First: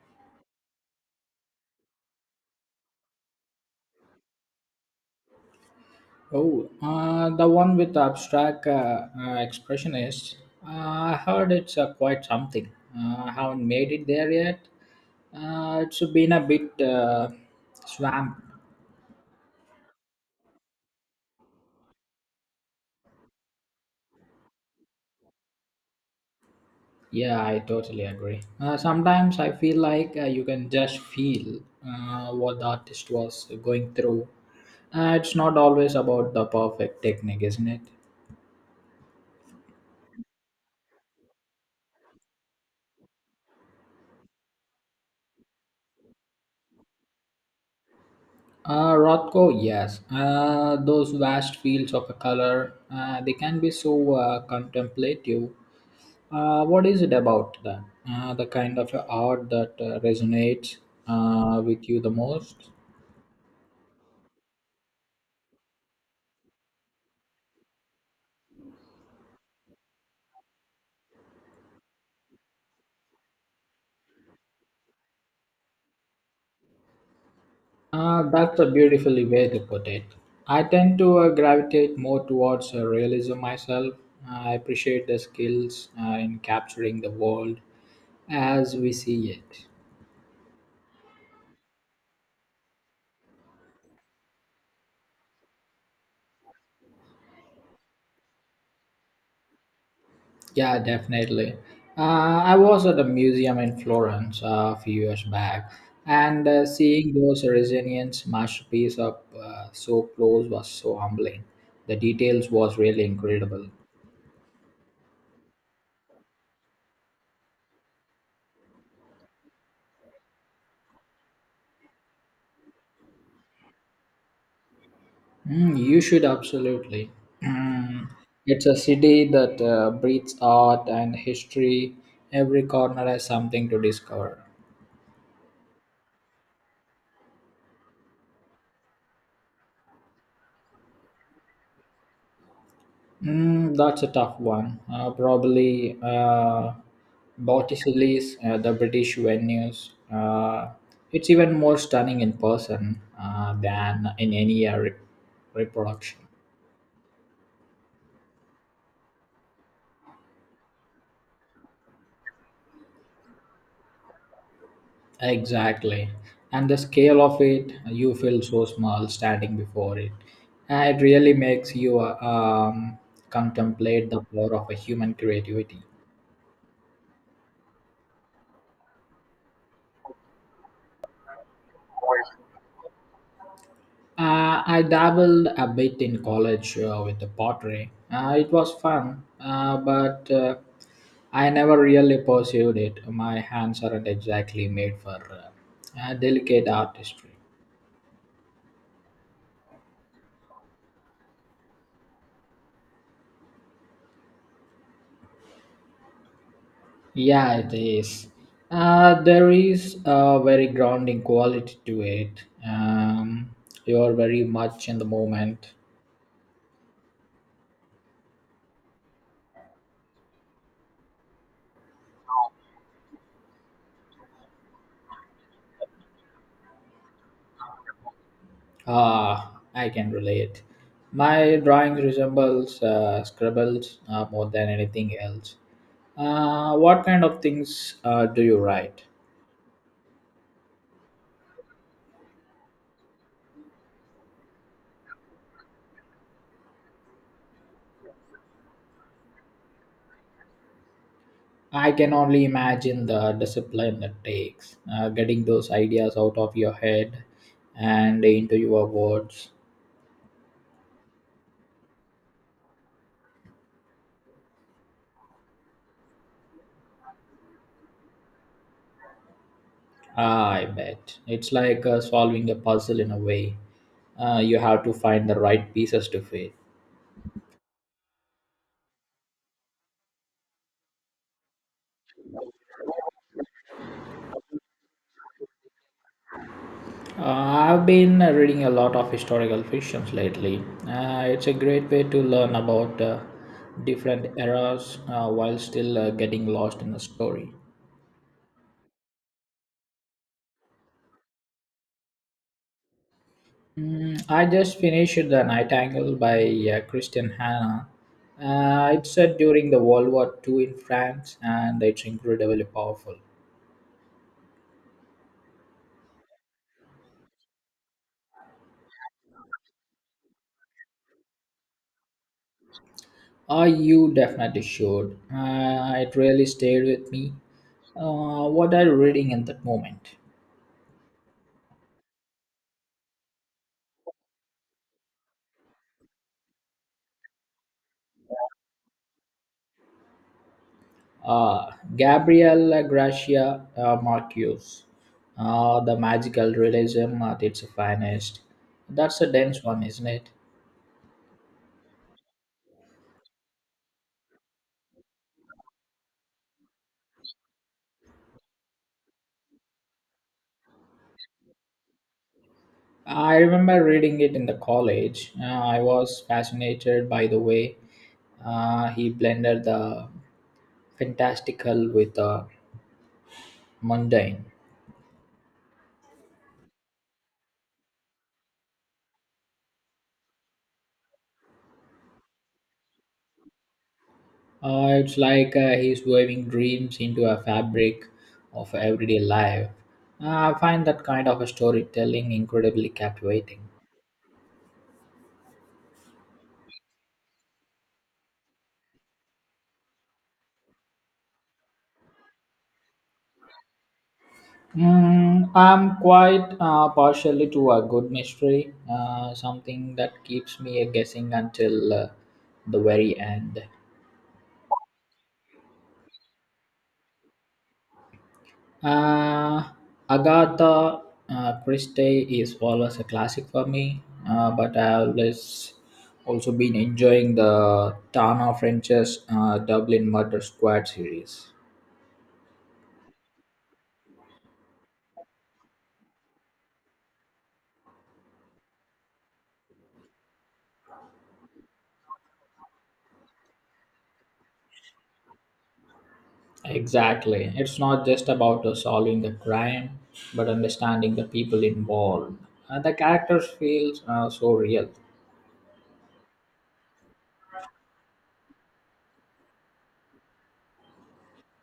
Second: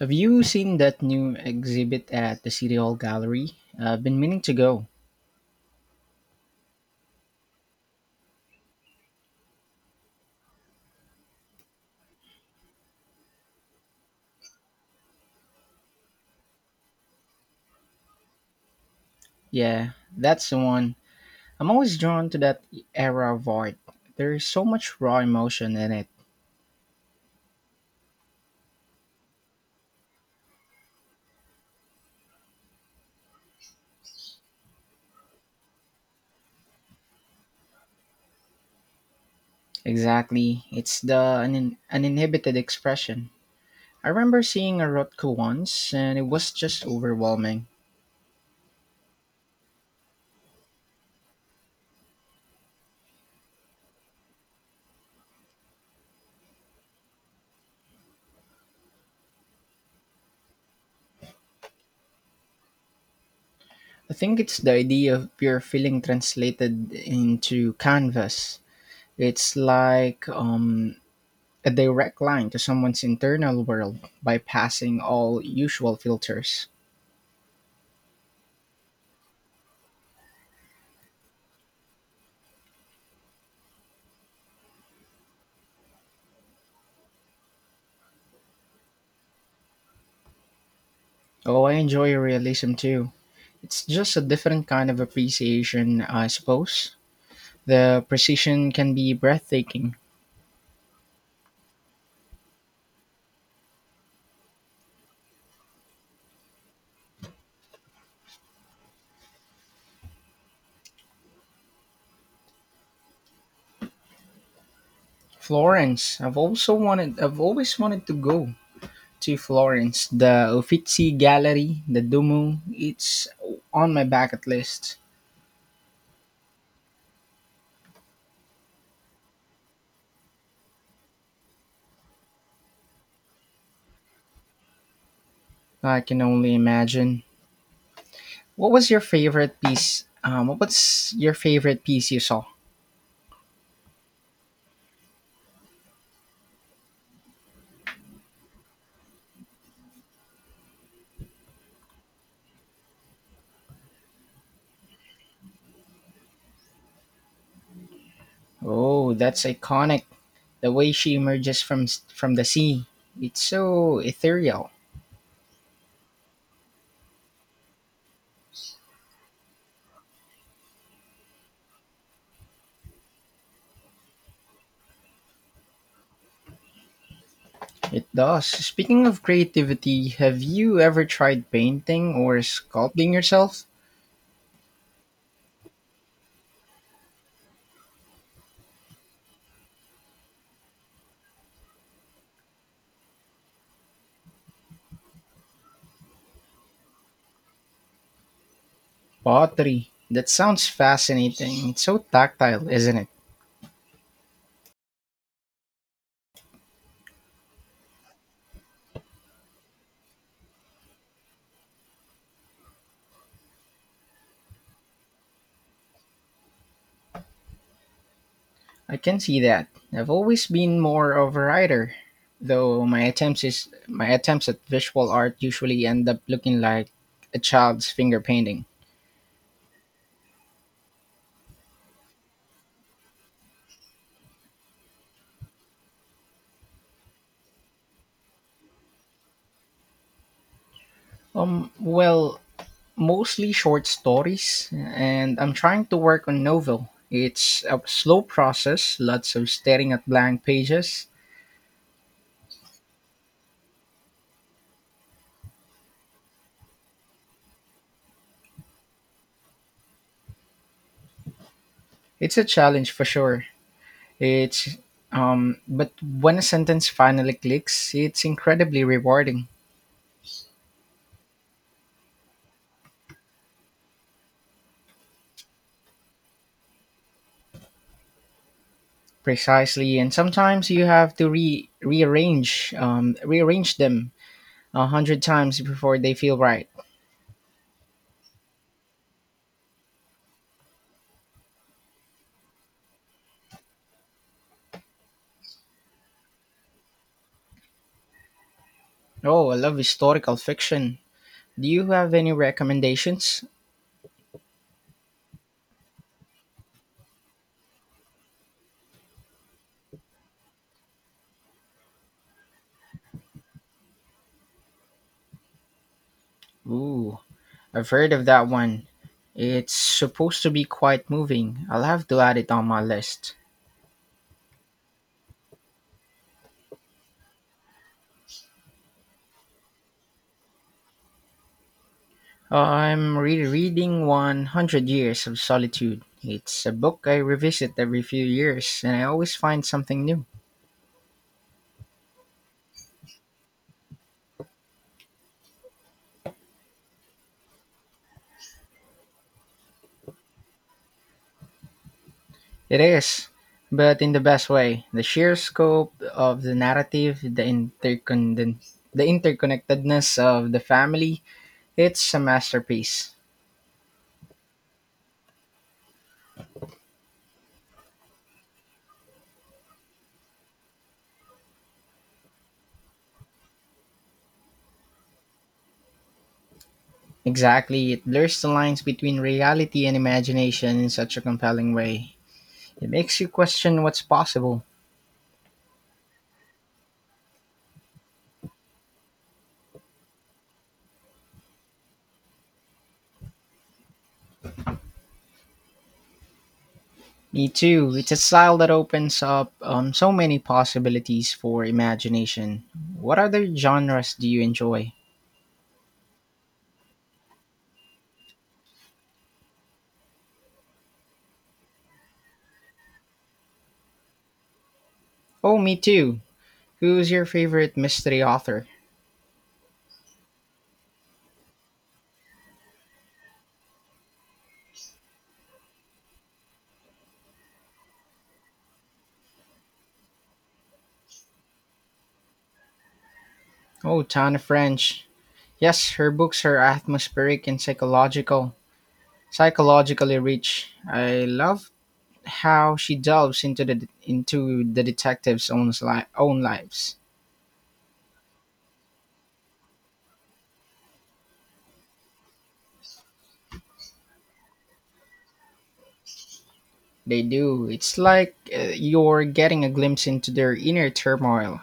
Have you seen that new exhibit at the City Hall Gallery? I've been meaning to go. Oh, the one with the abstract expressionists. Uh, I heard it's quite something. I haven't made it there yet. It's been a bit swamped. Yeah, that's the one. I'm always drawn to that era of art. There's so much raw emotion in it. Yeah, I totally agree. Sometimes I feel like you can just feel what the artist was going through. It's not always about the perfect technique, isn't it? Exactly. It's the uninhibited expression. I remember seeing a Rothko once, and it was just overwhelming. Rothko, yes. Those vast fields of color, they can be so contemplative. What is it about that? The kind of art that resonates with you the most? I think it's the idea of pure feeling translated into canvas. It's like a direct line to someone's internal world bypassing all usual filters. That's a beautiful way to put it. I tend to gravitate more towards realism myself. I appreciate the skills in capturing the world as we see it. Oh, I enjoy realism too. It's just a different kind of appreciation, I suppose. The precision can be breathtaking. Yeah, definitely. I was at a museum in Florence a few years back, and seeing those Resilience masterpiece up so close was so humbling. The details was really incredible. Florence, I've always wanted to go to Florence, the Uffizi Gallery, the Duomo. It's on my bucket list. Mm, you should absolutely. Mm, it's a city that breathes art and history. Every corner has something to discover. I can only imagine. What was your favorite piece you saw? Mm, that's a tough one. Probably Botticelli's, the British venues. It's even more stunning in person than in any reproduction. Oh, that's iconic. The way she emerges from the sea. It's so ethereal. Exactly. And the scale of it, you feel so small standing before it. It really makes you contemplate the power of a human creativity. It does. Speaking of creativity, have you ever tried painting or sculpting yourself? I dabbled a bit in college with the pottery. It was fun, but I never really pursued it. My hands aren't exactly made for delicate artistry. Pottery. That sounds fascinating. It's so tactile, isn't it? Yeah, it is. There is a very grounding quality to it. You are very much in the moment. I can see that. I've always been more of a writer, though my attempts at visual art usually end up looking like a child's finger painting. Ah, I can relate. My drawing resembles scribbles more than anything else. What kind of things do you write? Well, mostly short stories and I'm trying to work on novel. It's a slow process, lots of staring at blank pages. I can only imagine the discipline that takes getting those ideas out of your head and into your words. It's a challenge for sure. It's but when a sentence finally clicks, it's incredibly rewarding. Ah, I bet. It's like solving a puzzle in a way. You have to find the right pieces to fit. Precisely, and sometimes you have to rearrange them a hundred times before they feel right. Uh, I've been reading a lot of historical fictions lately. It's a great way to learn about different eras while still getting lost in the story. Oh, I love historical fiction. Do you have any recommendations? Mm, I just finished The Nightingale by Christian Hanna. It's set during the World War Two in France and it's incredibly powerful. Ooh. I've heard of that one. It's supposed to be quite moving. I'll have to add it on my list. Uh, you definitely should. It really stayed with me. What are you reading in that moment? I'm rereading 100 Years of Solitude. It's a book I revisit every few years, and I always find something new. Uh, Gabriela Gracia Marquez, The Magical Realism at its finest. That's a dense one, isn't it? It is, but in the best way. The sheer scope of the narrative, the interconnectedness of the family, it's a masterpiece. I remember reading it in the college. I was fascinated by the way he blended the fantastical with the mundane. Exactly, it blurs the lines between reality and imagination in such a compelling way. It makes you question what's possible. It's like he's weaving dreams into a fabric of everyday life. I find that kind of a storytelling incredibly captivating. Me too. It's a style that opens up so many possibilities for imagination. What other genres do you enjoy? Mm, I'm quite partially to a good mystery, something that keeps me guessing until the very end. Oh, me too. Who's your favorite mystery author? Uh, Agatha Christie is always a classic for me, but I always also been enjoying the Tana French's Dublin Murder Squad series. Oh, Tana French. Yes, her books are atmospheric and psychologically rich. I love how she delves into the own lives. Exactly, it's not just about solving the crime, but understanding the people involved. The characters feel so real. They do. It's like you're getting a glimpse into their inner turmoil.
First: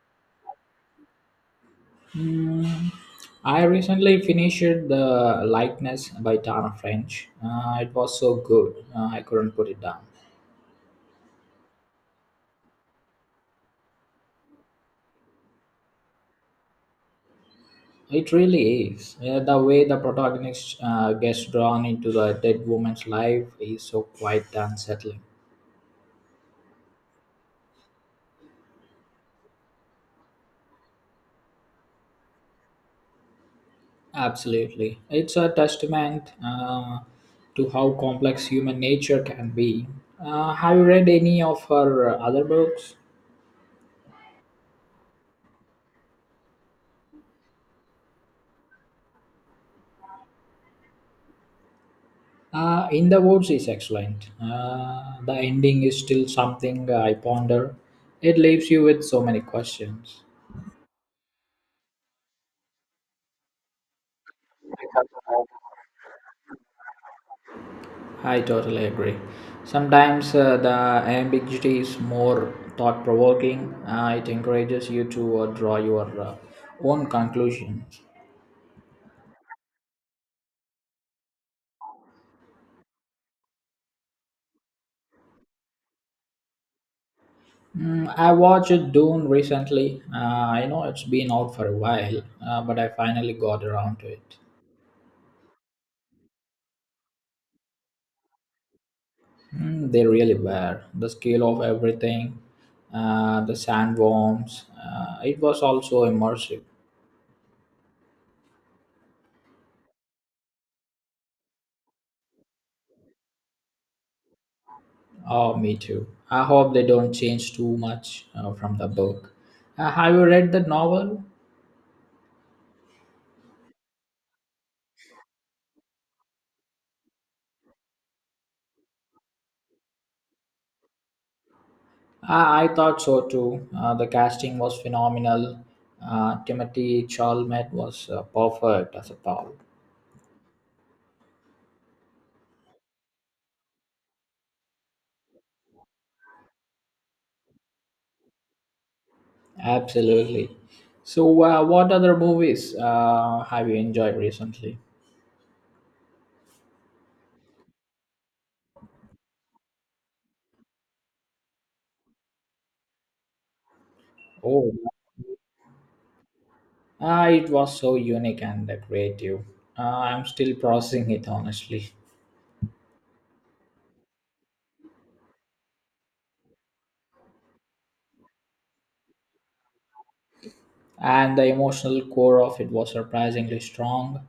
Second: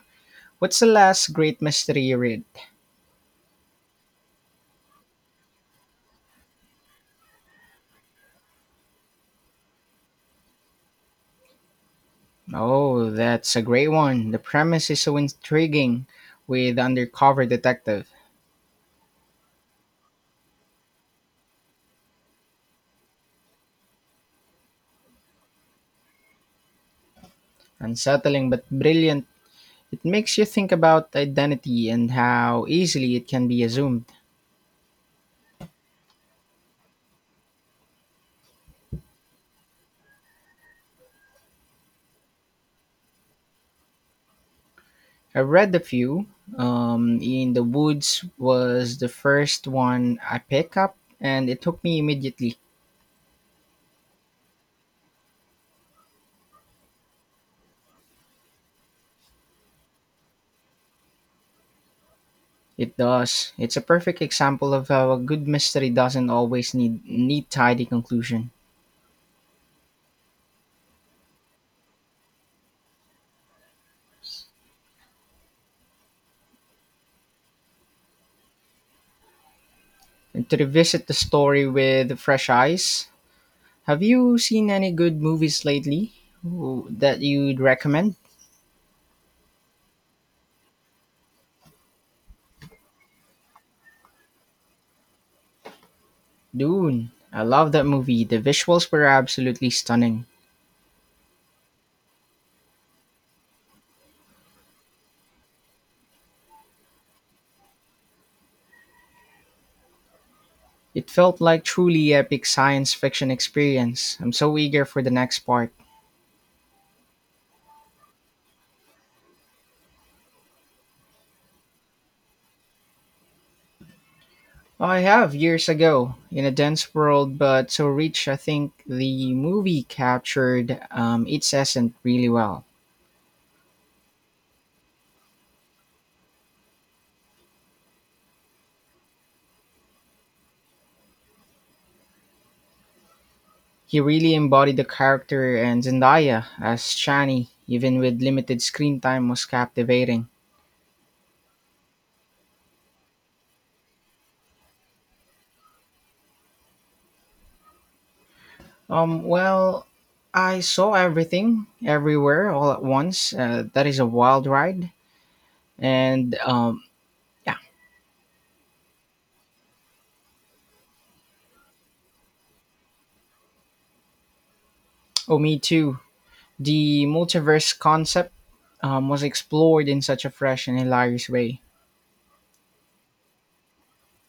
What's the last great mystery you read? Mm, I recently finished the likeness by Tana French. It was so good, I couldn't put it down. Oh, that's a great one. The premise is so intriguing with Undercover Detective. It really is. Yeah, the way the protagonist gets drawn into the dead woman's life is so quite unsettling. Unsettling but brilliant. It makes you think about identity and how easily it can be assumed. Absolutely. It's a testament to how complex human nature can be. Have you read any of her other books? I read a few. In the Woods was the first one I picked up, and it took me immediately. In the Woods is excellent. The ending is still something I ponder. It leaves you with so many questions. It does. It's a perfect example of how a good mystery doesn't always need neat, tidy I conclusion. totally agree. Sometimes the ambiguity is more thought provoking. It encourages you to draw your own conclusions. And to revisit the story with fresh eyes, have you seen any good movies lately that you'd Mm, recommend? I watched Dune recently. I know it's been out for a while, but I finally got around to it. Dune. I love that movie. The visuals were absolutely Mm, they stunning. really were. The scale of everything, the sandworms, it was also immersive. It felt like truly epic science fiction experience. I'm so eager for the next Oh, part. me too. I hope they don't change too much from the book. Have you read the novel? I have years ago in a dense world, but so rich. I think the movie captured its essence really I, well. I thought so too. The casting was phenomenal. Timothy Chalamet was perfect as a Paul. He really embodied the character, and Zendaya as Shani, even with limited screen time, was captivating. Absolutely. So, what other movies have you enjoyed recently? Well, I saw everything, everywhere, all at once. That is a wild Oh, ride, and it yeah, was so unique and creative. I'm still processing it honestly. oh me too. The multiverse concept was explored in such a fresh and hilarious And the way. emotional core of it was surprisingly strong.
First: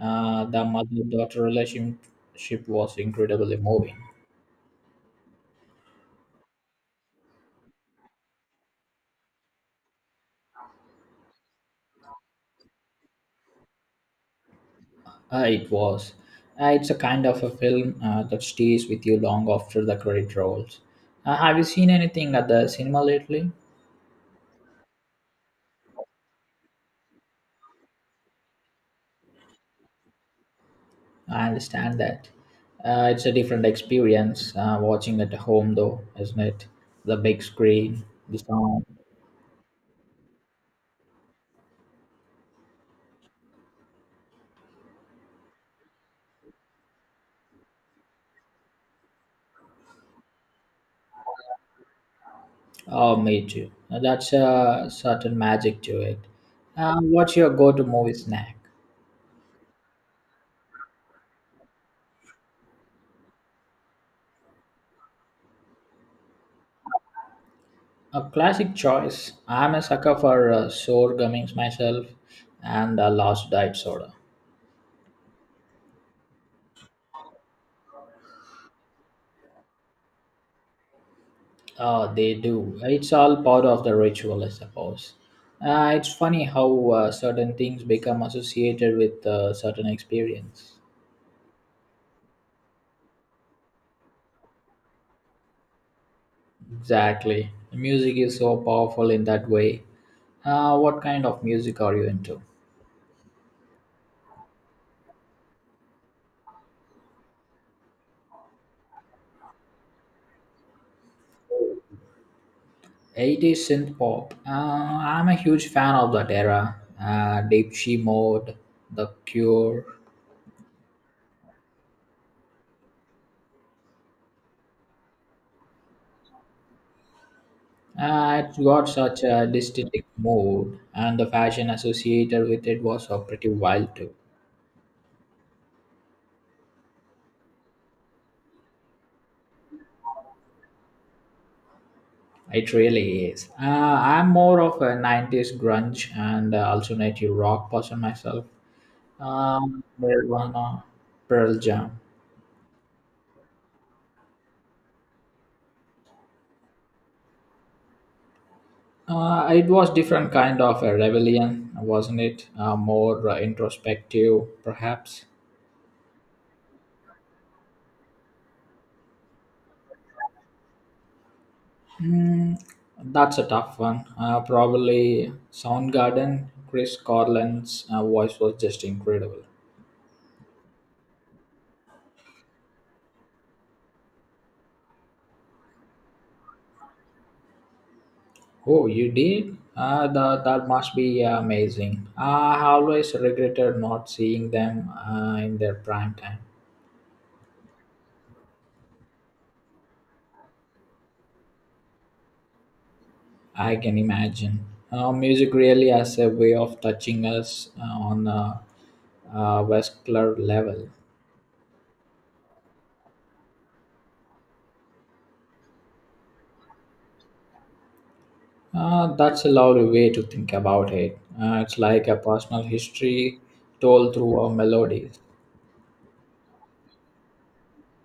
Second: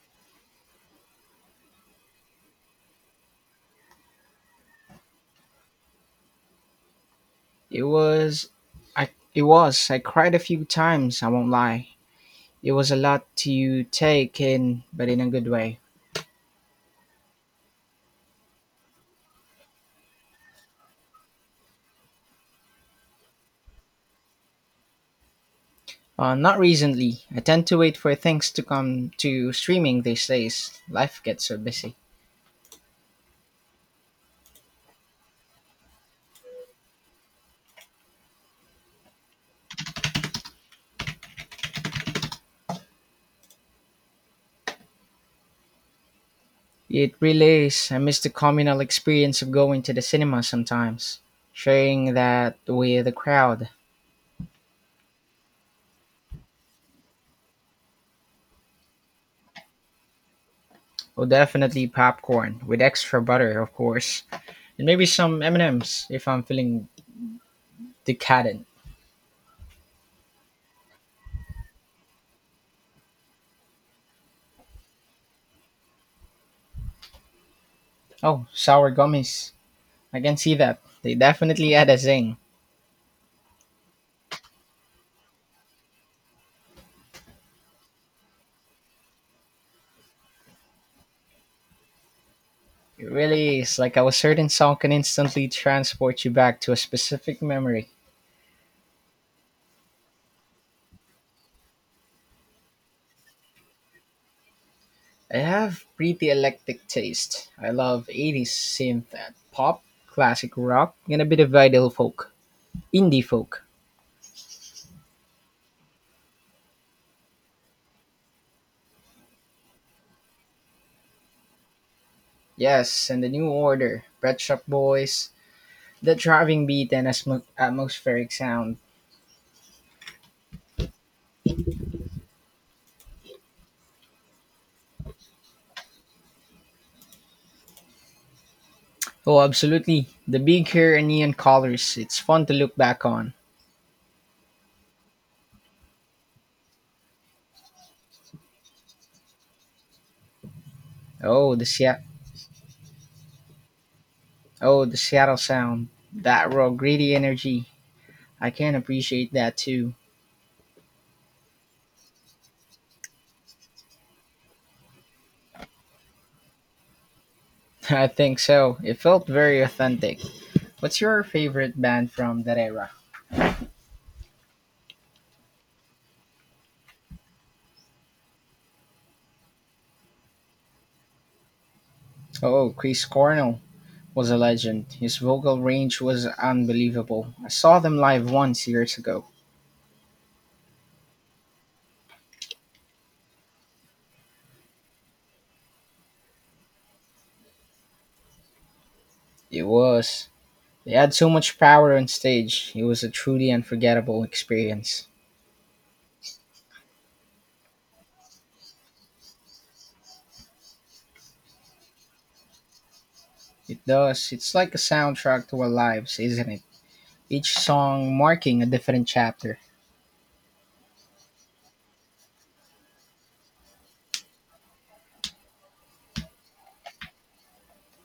The mother-daughter relationship was incredibly moving. It was it was. I cried a few times, I won't lie. It was a lot to take in, but in a good It way. was. It's a kind of a film that stays with you long after the credit rolls. Have you seen anything at the cinema lately? Not recently. I tend to wait for things to come to streaming these days. Life gets I so busy. understand that. It's a different experience watching at home, though, isn't it? The big screen, the sound. It really is. I miss the communal experience of going to the cinema sometimes. Sharing that with the Oh, me crowd. too. Now that's a certain magic to it. What's your go-to movie snack? Oh, definitely popcorn with extra butter, of course, and maybe some M&Ms if I'm feeling A decadent. classic choice. I'm a sucker for sour gummies myself, and Lost Diet soda. Oh, sour gummies. I can see that. They definitely add a Oh, they zing. do. It's all part of the ritual, I suppose. It's funny how certain things become associated with certain experience. It really is like how a certain song can instantly transport you back to a specific Exactly. memory. Music is so powerful in that way. What kind of music are you into? I have pretty eclectic taste. I love 80s synth and pop, classic rock, and a bit of idol folk. Indie 80s folk. synth pop. I'm a huge fan of that era. Deep She Mode, The Cure. Yes, and the new order. Pet Shop Boys. The driving beat and atmospheric It's sound. got such a distinctive mood, and the fashion associated with it was pretty wild too. Oh, absolutely. The big hair and neon colors. It's fun to look It back really on. is. I'm more of a 90s grunge and alternative rock person myself. Nirvana, Oh, Pearl the, Se- Jam. Oh, the Seattle Sound. That raw, gritty energy. I can appreciate that It was too. different kind of a rebellion, wasn't it? More introspective, perhaps. I think so. It felt very authentic. What's your favorite band from Hmm, that era? that's a tough one. Probably Soundgarden, Chris Cornell's voice was just incredible. Oh, Chris Cornell was a legend. His vocal range was unbelievable. I saw them live once Oh, years you ago. did? That must be amazing. I always regretted not seeing them in their prime time. It was. They had so much power on stage. It was a truly I can unforgettable imagine. experience. Music really has a way of touching us on a vascular level. It does. It's like a soundtrack to our lives, isn't it? Each song marking a different That's a chapter. lovely way to think about it. It's like a personal history told through a melody.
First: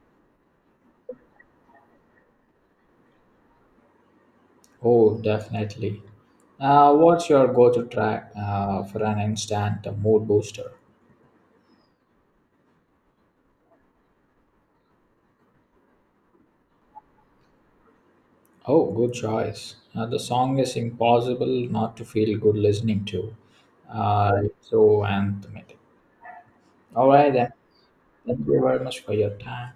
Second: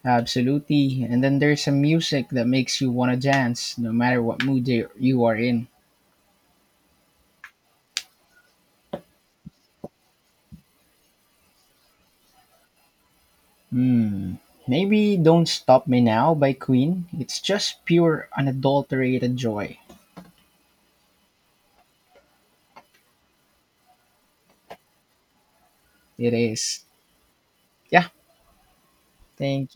Absolutely. And then there's some music that makes you want to dance no matter what mood you Oh, you are in. definitely. What's your go to track for an instant mood booster? Hmm. Maybe Don't Stop Me Now by Queen. It's just pure Oh, good unadulterated choice. joy. The song is impossible not to feel good listening to. It's so anthematic. It is. All right, then. Yeah. Thank you very much for your time. Thank